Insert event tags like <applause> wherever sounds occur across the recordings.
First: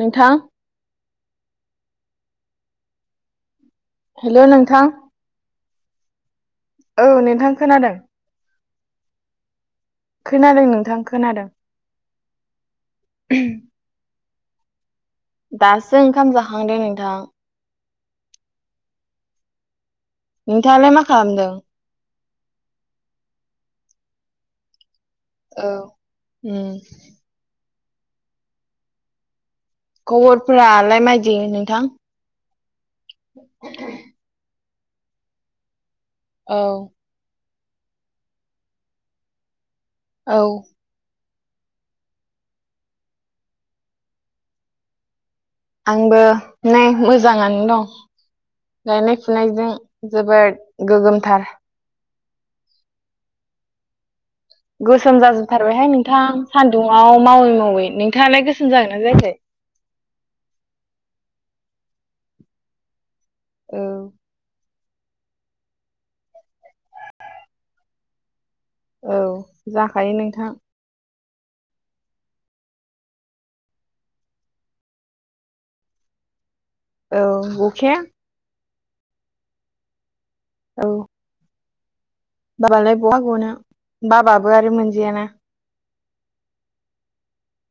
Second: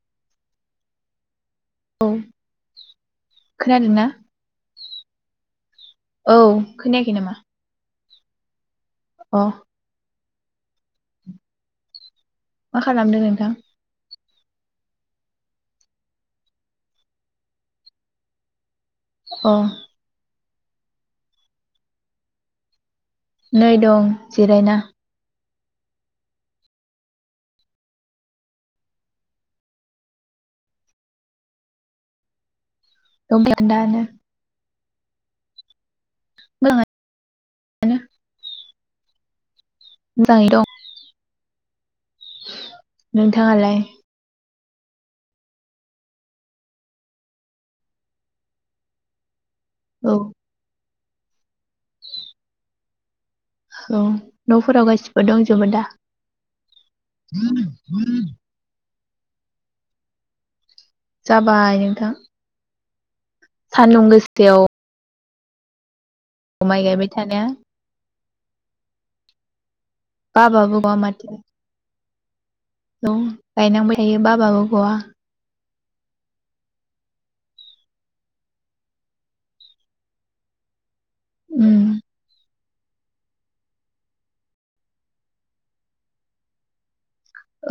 नोंथां? औ खोनादोंना हेल' नोंथां औ औ खोनायाखै नोंथां खोनादों औ खोनादों नोंथां खोनादों मा खालामदों नोंथां? दासो ओंखाम जाखांदो नोंथां अ नोंथाङालाय मा खालामदों? नै दं जिरायना औ खबरफोरालाय माइ ग नोंथां? <unintelligible> औ बि <unintelligible> औ मोजाङै दं नोंथाङालाय? आंबो नाय मोजाङानो दं गायनाय फुनाय जों औ जोबोद गोगोमथार औ न'फोराव गोसोम गासिबो दंजोबो दा जाजोबथारबायहाय नोंथां सान्दुआव मावै मावै नोंथाङालाय गोसोम जागोन जायाखै जाबाय नोंथां सान्दुं औ गोसथायाव माइ गायबाय थानाया औ जाखायो नोंथां बाबाबो गवा माथो औ गायनांबाय थायो बाबाबो गआ औ गखाया औ उम बाबालाय बहा गनो बाबाबो आरो मोनजयाना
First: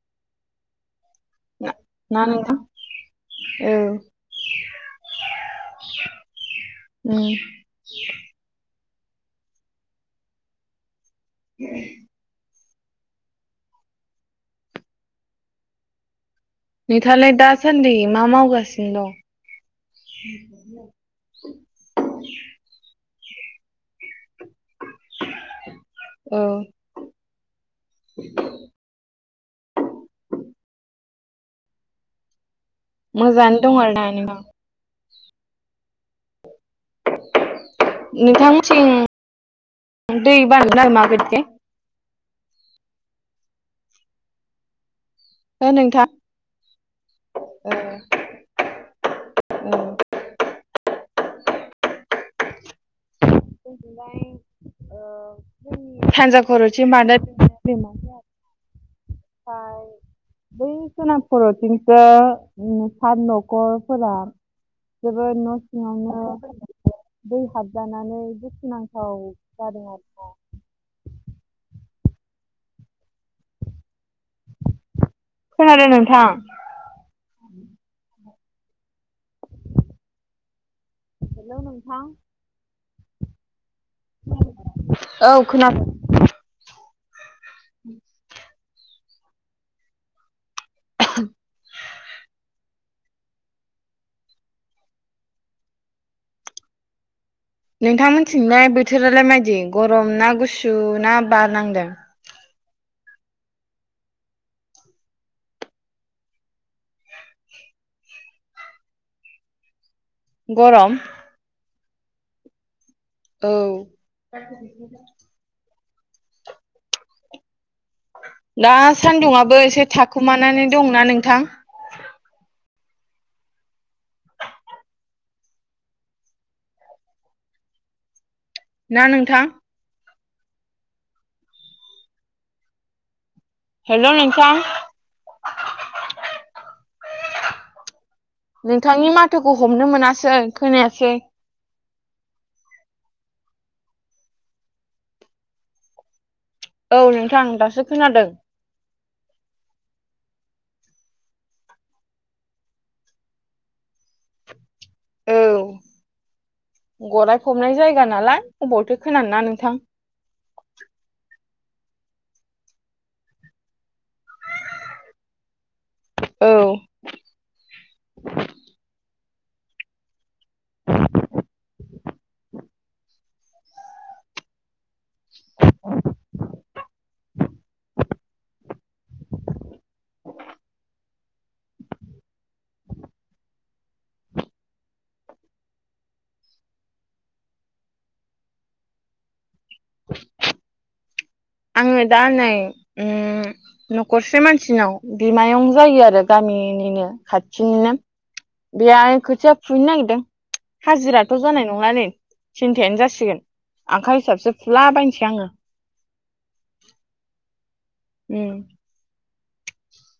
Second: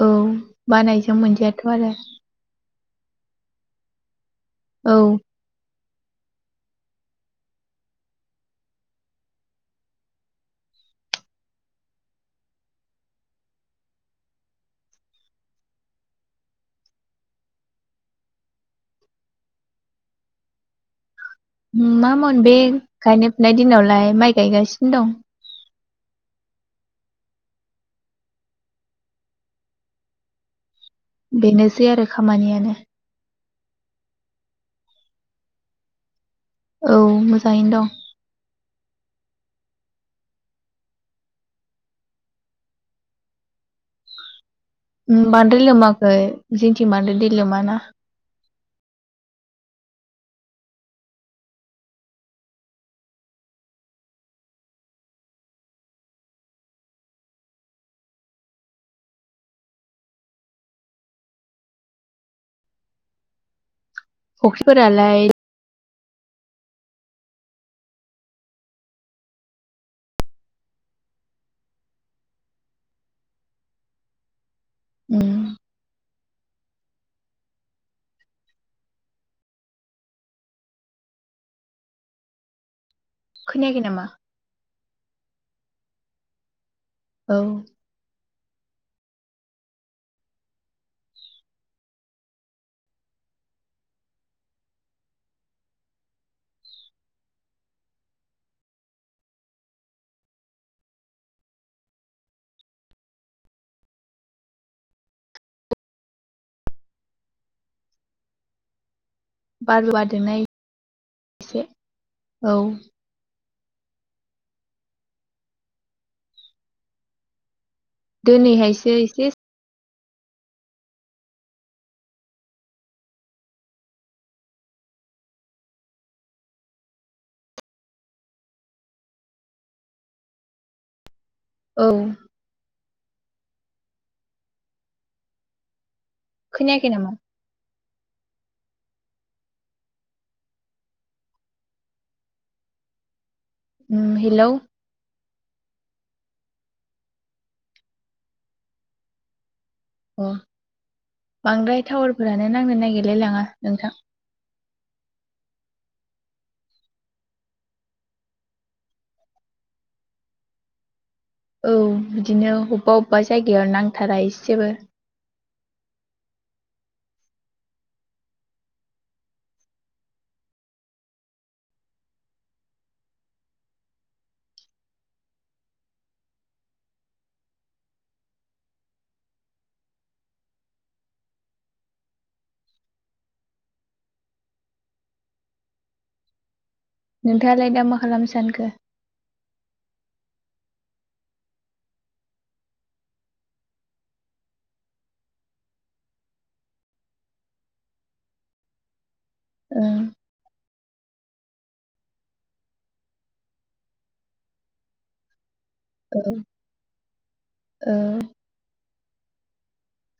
औ बानायजों मोनजायाथ' आरो ना नोंथां औ औ उम <unintelligible> नोंथाङालाय दासान्दै मा मावगासिनो दं? मामावनो बे गायनाय फुनाय दिनावलाय माइ गायगासिनो दं औ बेनोसै आरो खामानियानो मोजाङानो दं आरो ना नोंथां? औ मोजाङैनो दं नोंथांमोनिथिं <unintelligible> बानद्राय हो नोंथां लोमाखै जिंथिं बांद्राय दै लोमा ओ ना। <inaudible> उनदुनाय ओ जोंनि सानजा खर'थिं बानदाय थिं मानदाय ओमफाय बै सोनाब खर'थिंसो उम सत न'खर फोरा फुख्रिफोरालाय जोबोद न' सिङावनो दै हाबजानानै दुखुनांथाव जादों आरोना <inaudible> उम खोनादों नोंथां हेलौ नोंथा खोनायाखै नामा औ खोनादों औ <inaudible> नोंथांमोनथिंलाय बोथोरालाय मायदि गरम ना गुसु ना बारनांदों बार बारदोंनाय गरम एसे औ औ दा दिनैहायसो एसे सान्दुंआबो एसे थाखुमानानै दंना नोंथां? ना नोंथां औ हेलौ नोंथां खोनायाखै नामा? नोंथांनि माथोखौ हमनो मोनासै खोनायासै उम हेलौ औ नोंथां दासो खोनादों। अ बांद्राय टावारफोरानो नांनो नागिरलाय लाङा नोंथां। औ गराय फबनाय जायगा नालाय अबावथो खोनानो ना नोंथां। औ बिदिनो अबबा अबबा जायगाया नांथारा एसेबो औ नोंथाङालाय दा मा खालामनो सानखो? आङो दा नै उम न'खरसे मानसिनाव बिमायं जायो आरो गामि निनिनो खाथिनिनो बेयाय खोथिया फुहैनो ओं नागिरदों। हाजिराथ' जानाय नङानै थिन्थायानो जासिगोन आखाइ हिसाबसो फुला बायनसै आङो ओं ओ उं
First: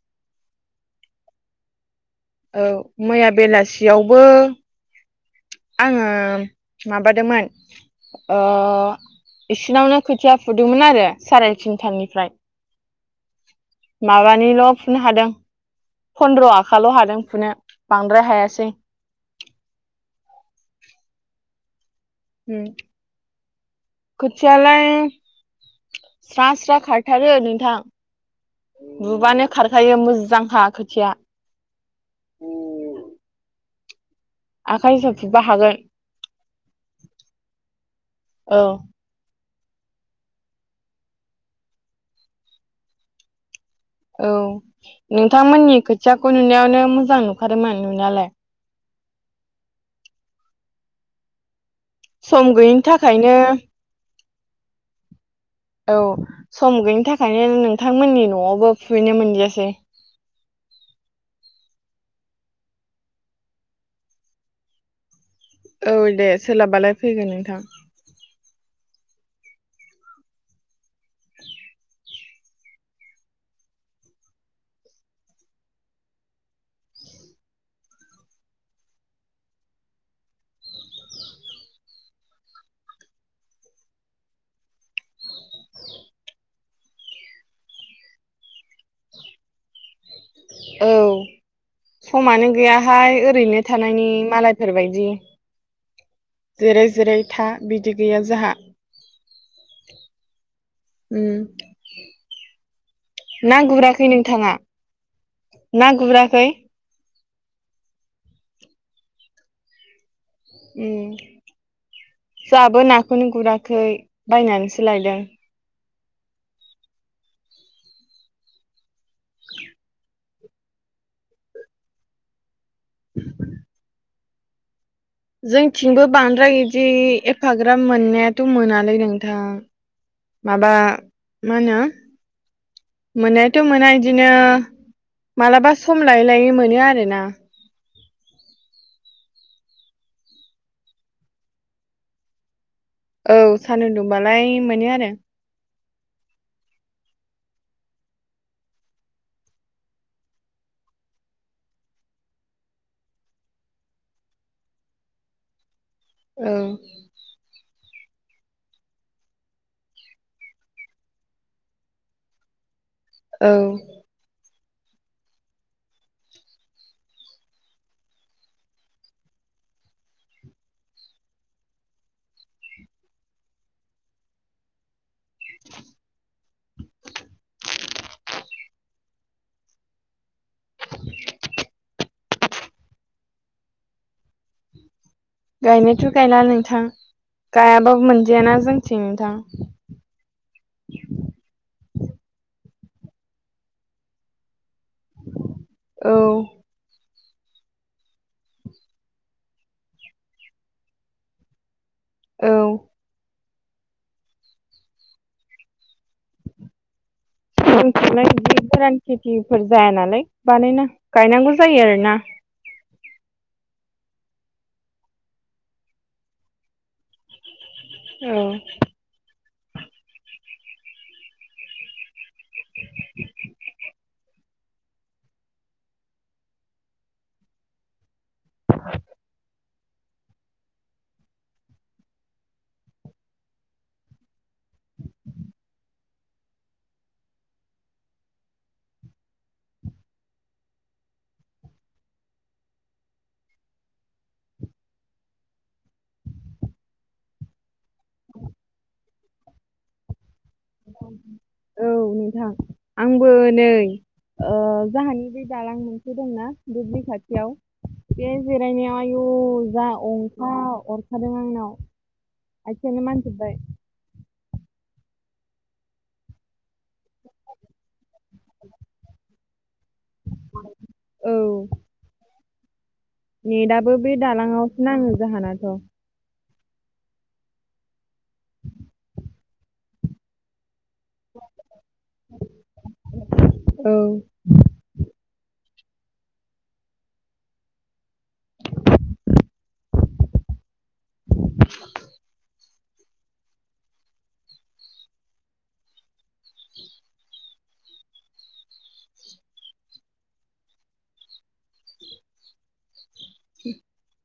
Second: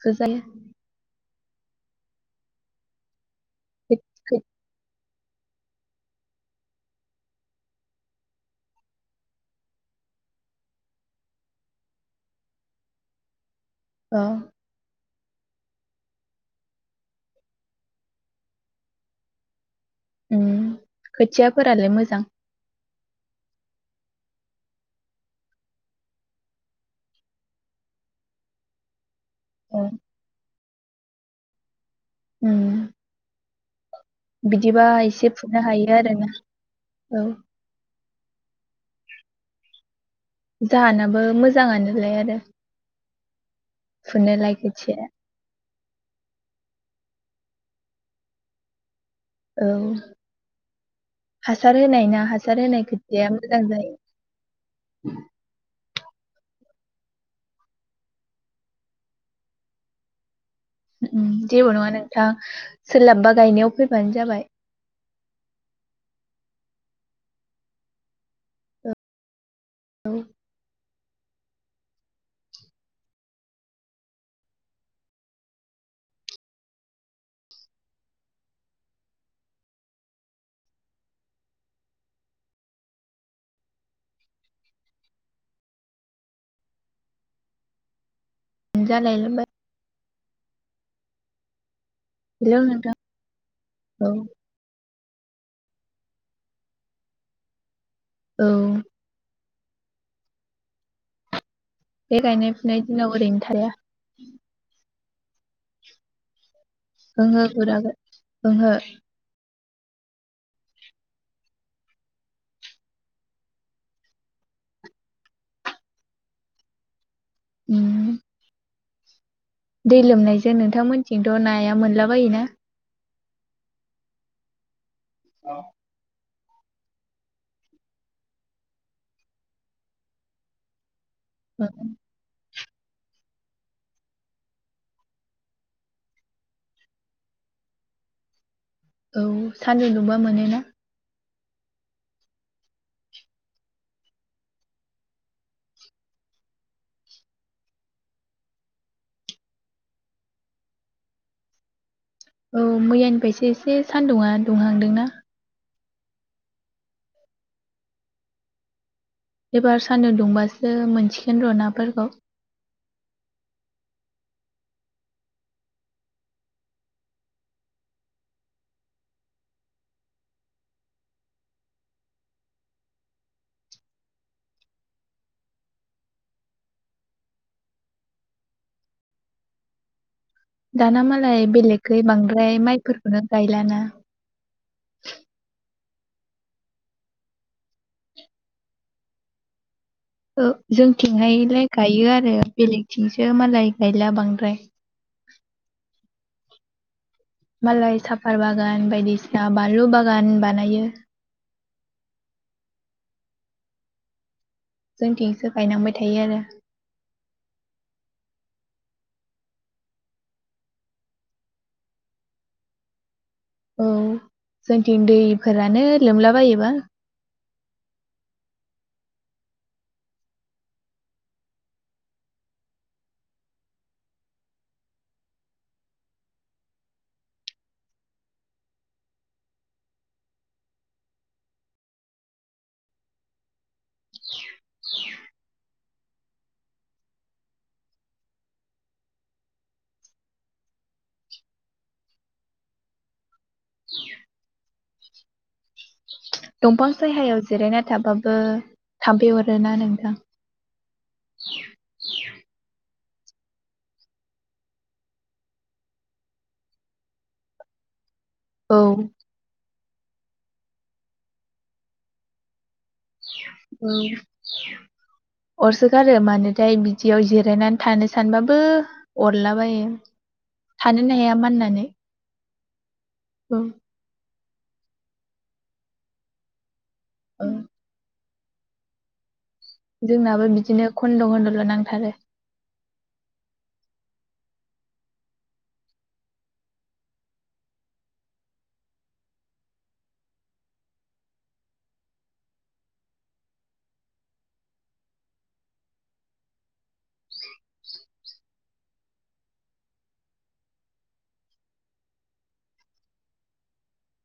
गोजाया औ मैया बेलासियावबो आङो माबादोंमोन ओ बिसिनावनो खोथिया फुदोंमोन आरो साराय थिनथानिफ्राय अ माबानिल' फुनो हादों फन्द्र' आखाल' हादों फुनो बांद्राय हायासै उम खोथियाफोरालाय मो उ खोथियालाय स्रा स्रा खारथारो नोंथां। बुबानो औ खारखायो मोजांखा खोथिया उम बिदिबा आखाइ हिसाब एसे फुबा फुनो हागोन हायो आरोना औ औ। <inaudible> जाहानाबो मोजाङानोलाय आरो। <inaudible> औ फुनोलाय खोथिया नोंथांमोननि खोथियाखौ नुनायावनो मोज जां नुखादोंमोन नुनायालाय। औ। <inaudible> हासार होनाय ना सम हासार गैयिनि होनाय खोथिया थाखायनो मोजां जायो। औ सम गैयिनि थाखायनो नोंथांमोननि न'आवबो फुहैनो मोनदियासै। <inaudible> जेबो नङा नोंथां सोलाबबा गायनायाव फैबानो जाबाय। औ दे सोलाबबालाय फैगोन नोंथां। औ। <unintelligible> औ समानो हेलौ नोंथां गैयाहाय ओरैनो थानायनि औ मालायफोरबायदि। जिराय जिराय था बिदि गैया औ जोंहा। <inaudible> उम। बे गायनाय फुनाय दिनाव ओरैनो ना थाया गुराखै नोंथाङा ना गुराखै? ओंहो गुराखै ओंहो। उम। जोंहाबो नाखौनो गुराखै बायनानैसो लायदों। उम। दै लोमनायजों नोंथांमोनथिंथ' नाया मोनला बायोना? <inaudible> जोंथिंबो बां द्राय बिदि एफाग्राब मोननायाथ' मोनालै नोंथां माबा मा होनो मोननायाथ' मोना इदिनो मालाबा सम लायै लायै मोनो आरोना। औ सानदुं दुंबा मोनोना? औ सानदुं दुंबालाय मोनो आरो। औ मैयानिफ्रायसो एसे सान्दुङा दुंहांदोंना? औ। एबार सान्दुं दुंबासो मोनसिगोन र' नाफोरखौ। औ। <inaudible> दाना मालाय बेलेखै बांद्राय माइफोरखौनो गायलाना। गायनायाथ' गायला नोंथां गायाबाबो मोनजायाना जोंथिं नोंथां। ओ जोंथिंहायलाय गायो आरो बेलेगथिंसो मालाय गायला बांद्राय। औ। मालाय साफा बागान बायदिसिना बानलु बागान बानायो। औ। जों थिंसो गायनांबाय। थायो आरो <unintelligible> गोरान खेथिफोर जाया नालाय बानायना गायनांगौ जायो आरोना। औ जोंथिं दैफोरानो लोमलाबायोबा। औ। <inaudible> दंफां सहायाव जिरायना थाबाबो थाफै अरोना नोंथां? औ नोंथां आंबो नै ओ जोंहानि बे दालां मोनसे दंना दुब्लि खाथियाव बेहाय औ जेरायनायाव आयौ जा अर अरखादों आंनाव आखायानो मानजोब्बाय औ अरस गार मानो जाय बिदियाव जिरायनानै थानो सानबाबो अरलाबायो। थानोनो हाया माननानै औ नेट दाबो बे दालाङावसो नाङो जाहोनाथ'। <inaudible> जोंनाबो बिदिनो खन्द' खन्दल' नांथारो। औ। <inaudible>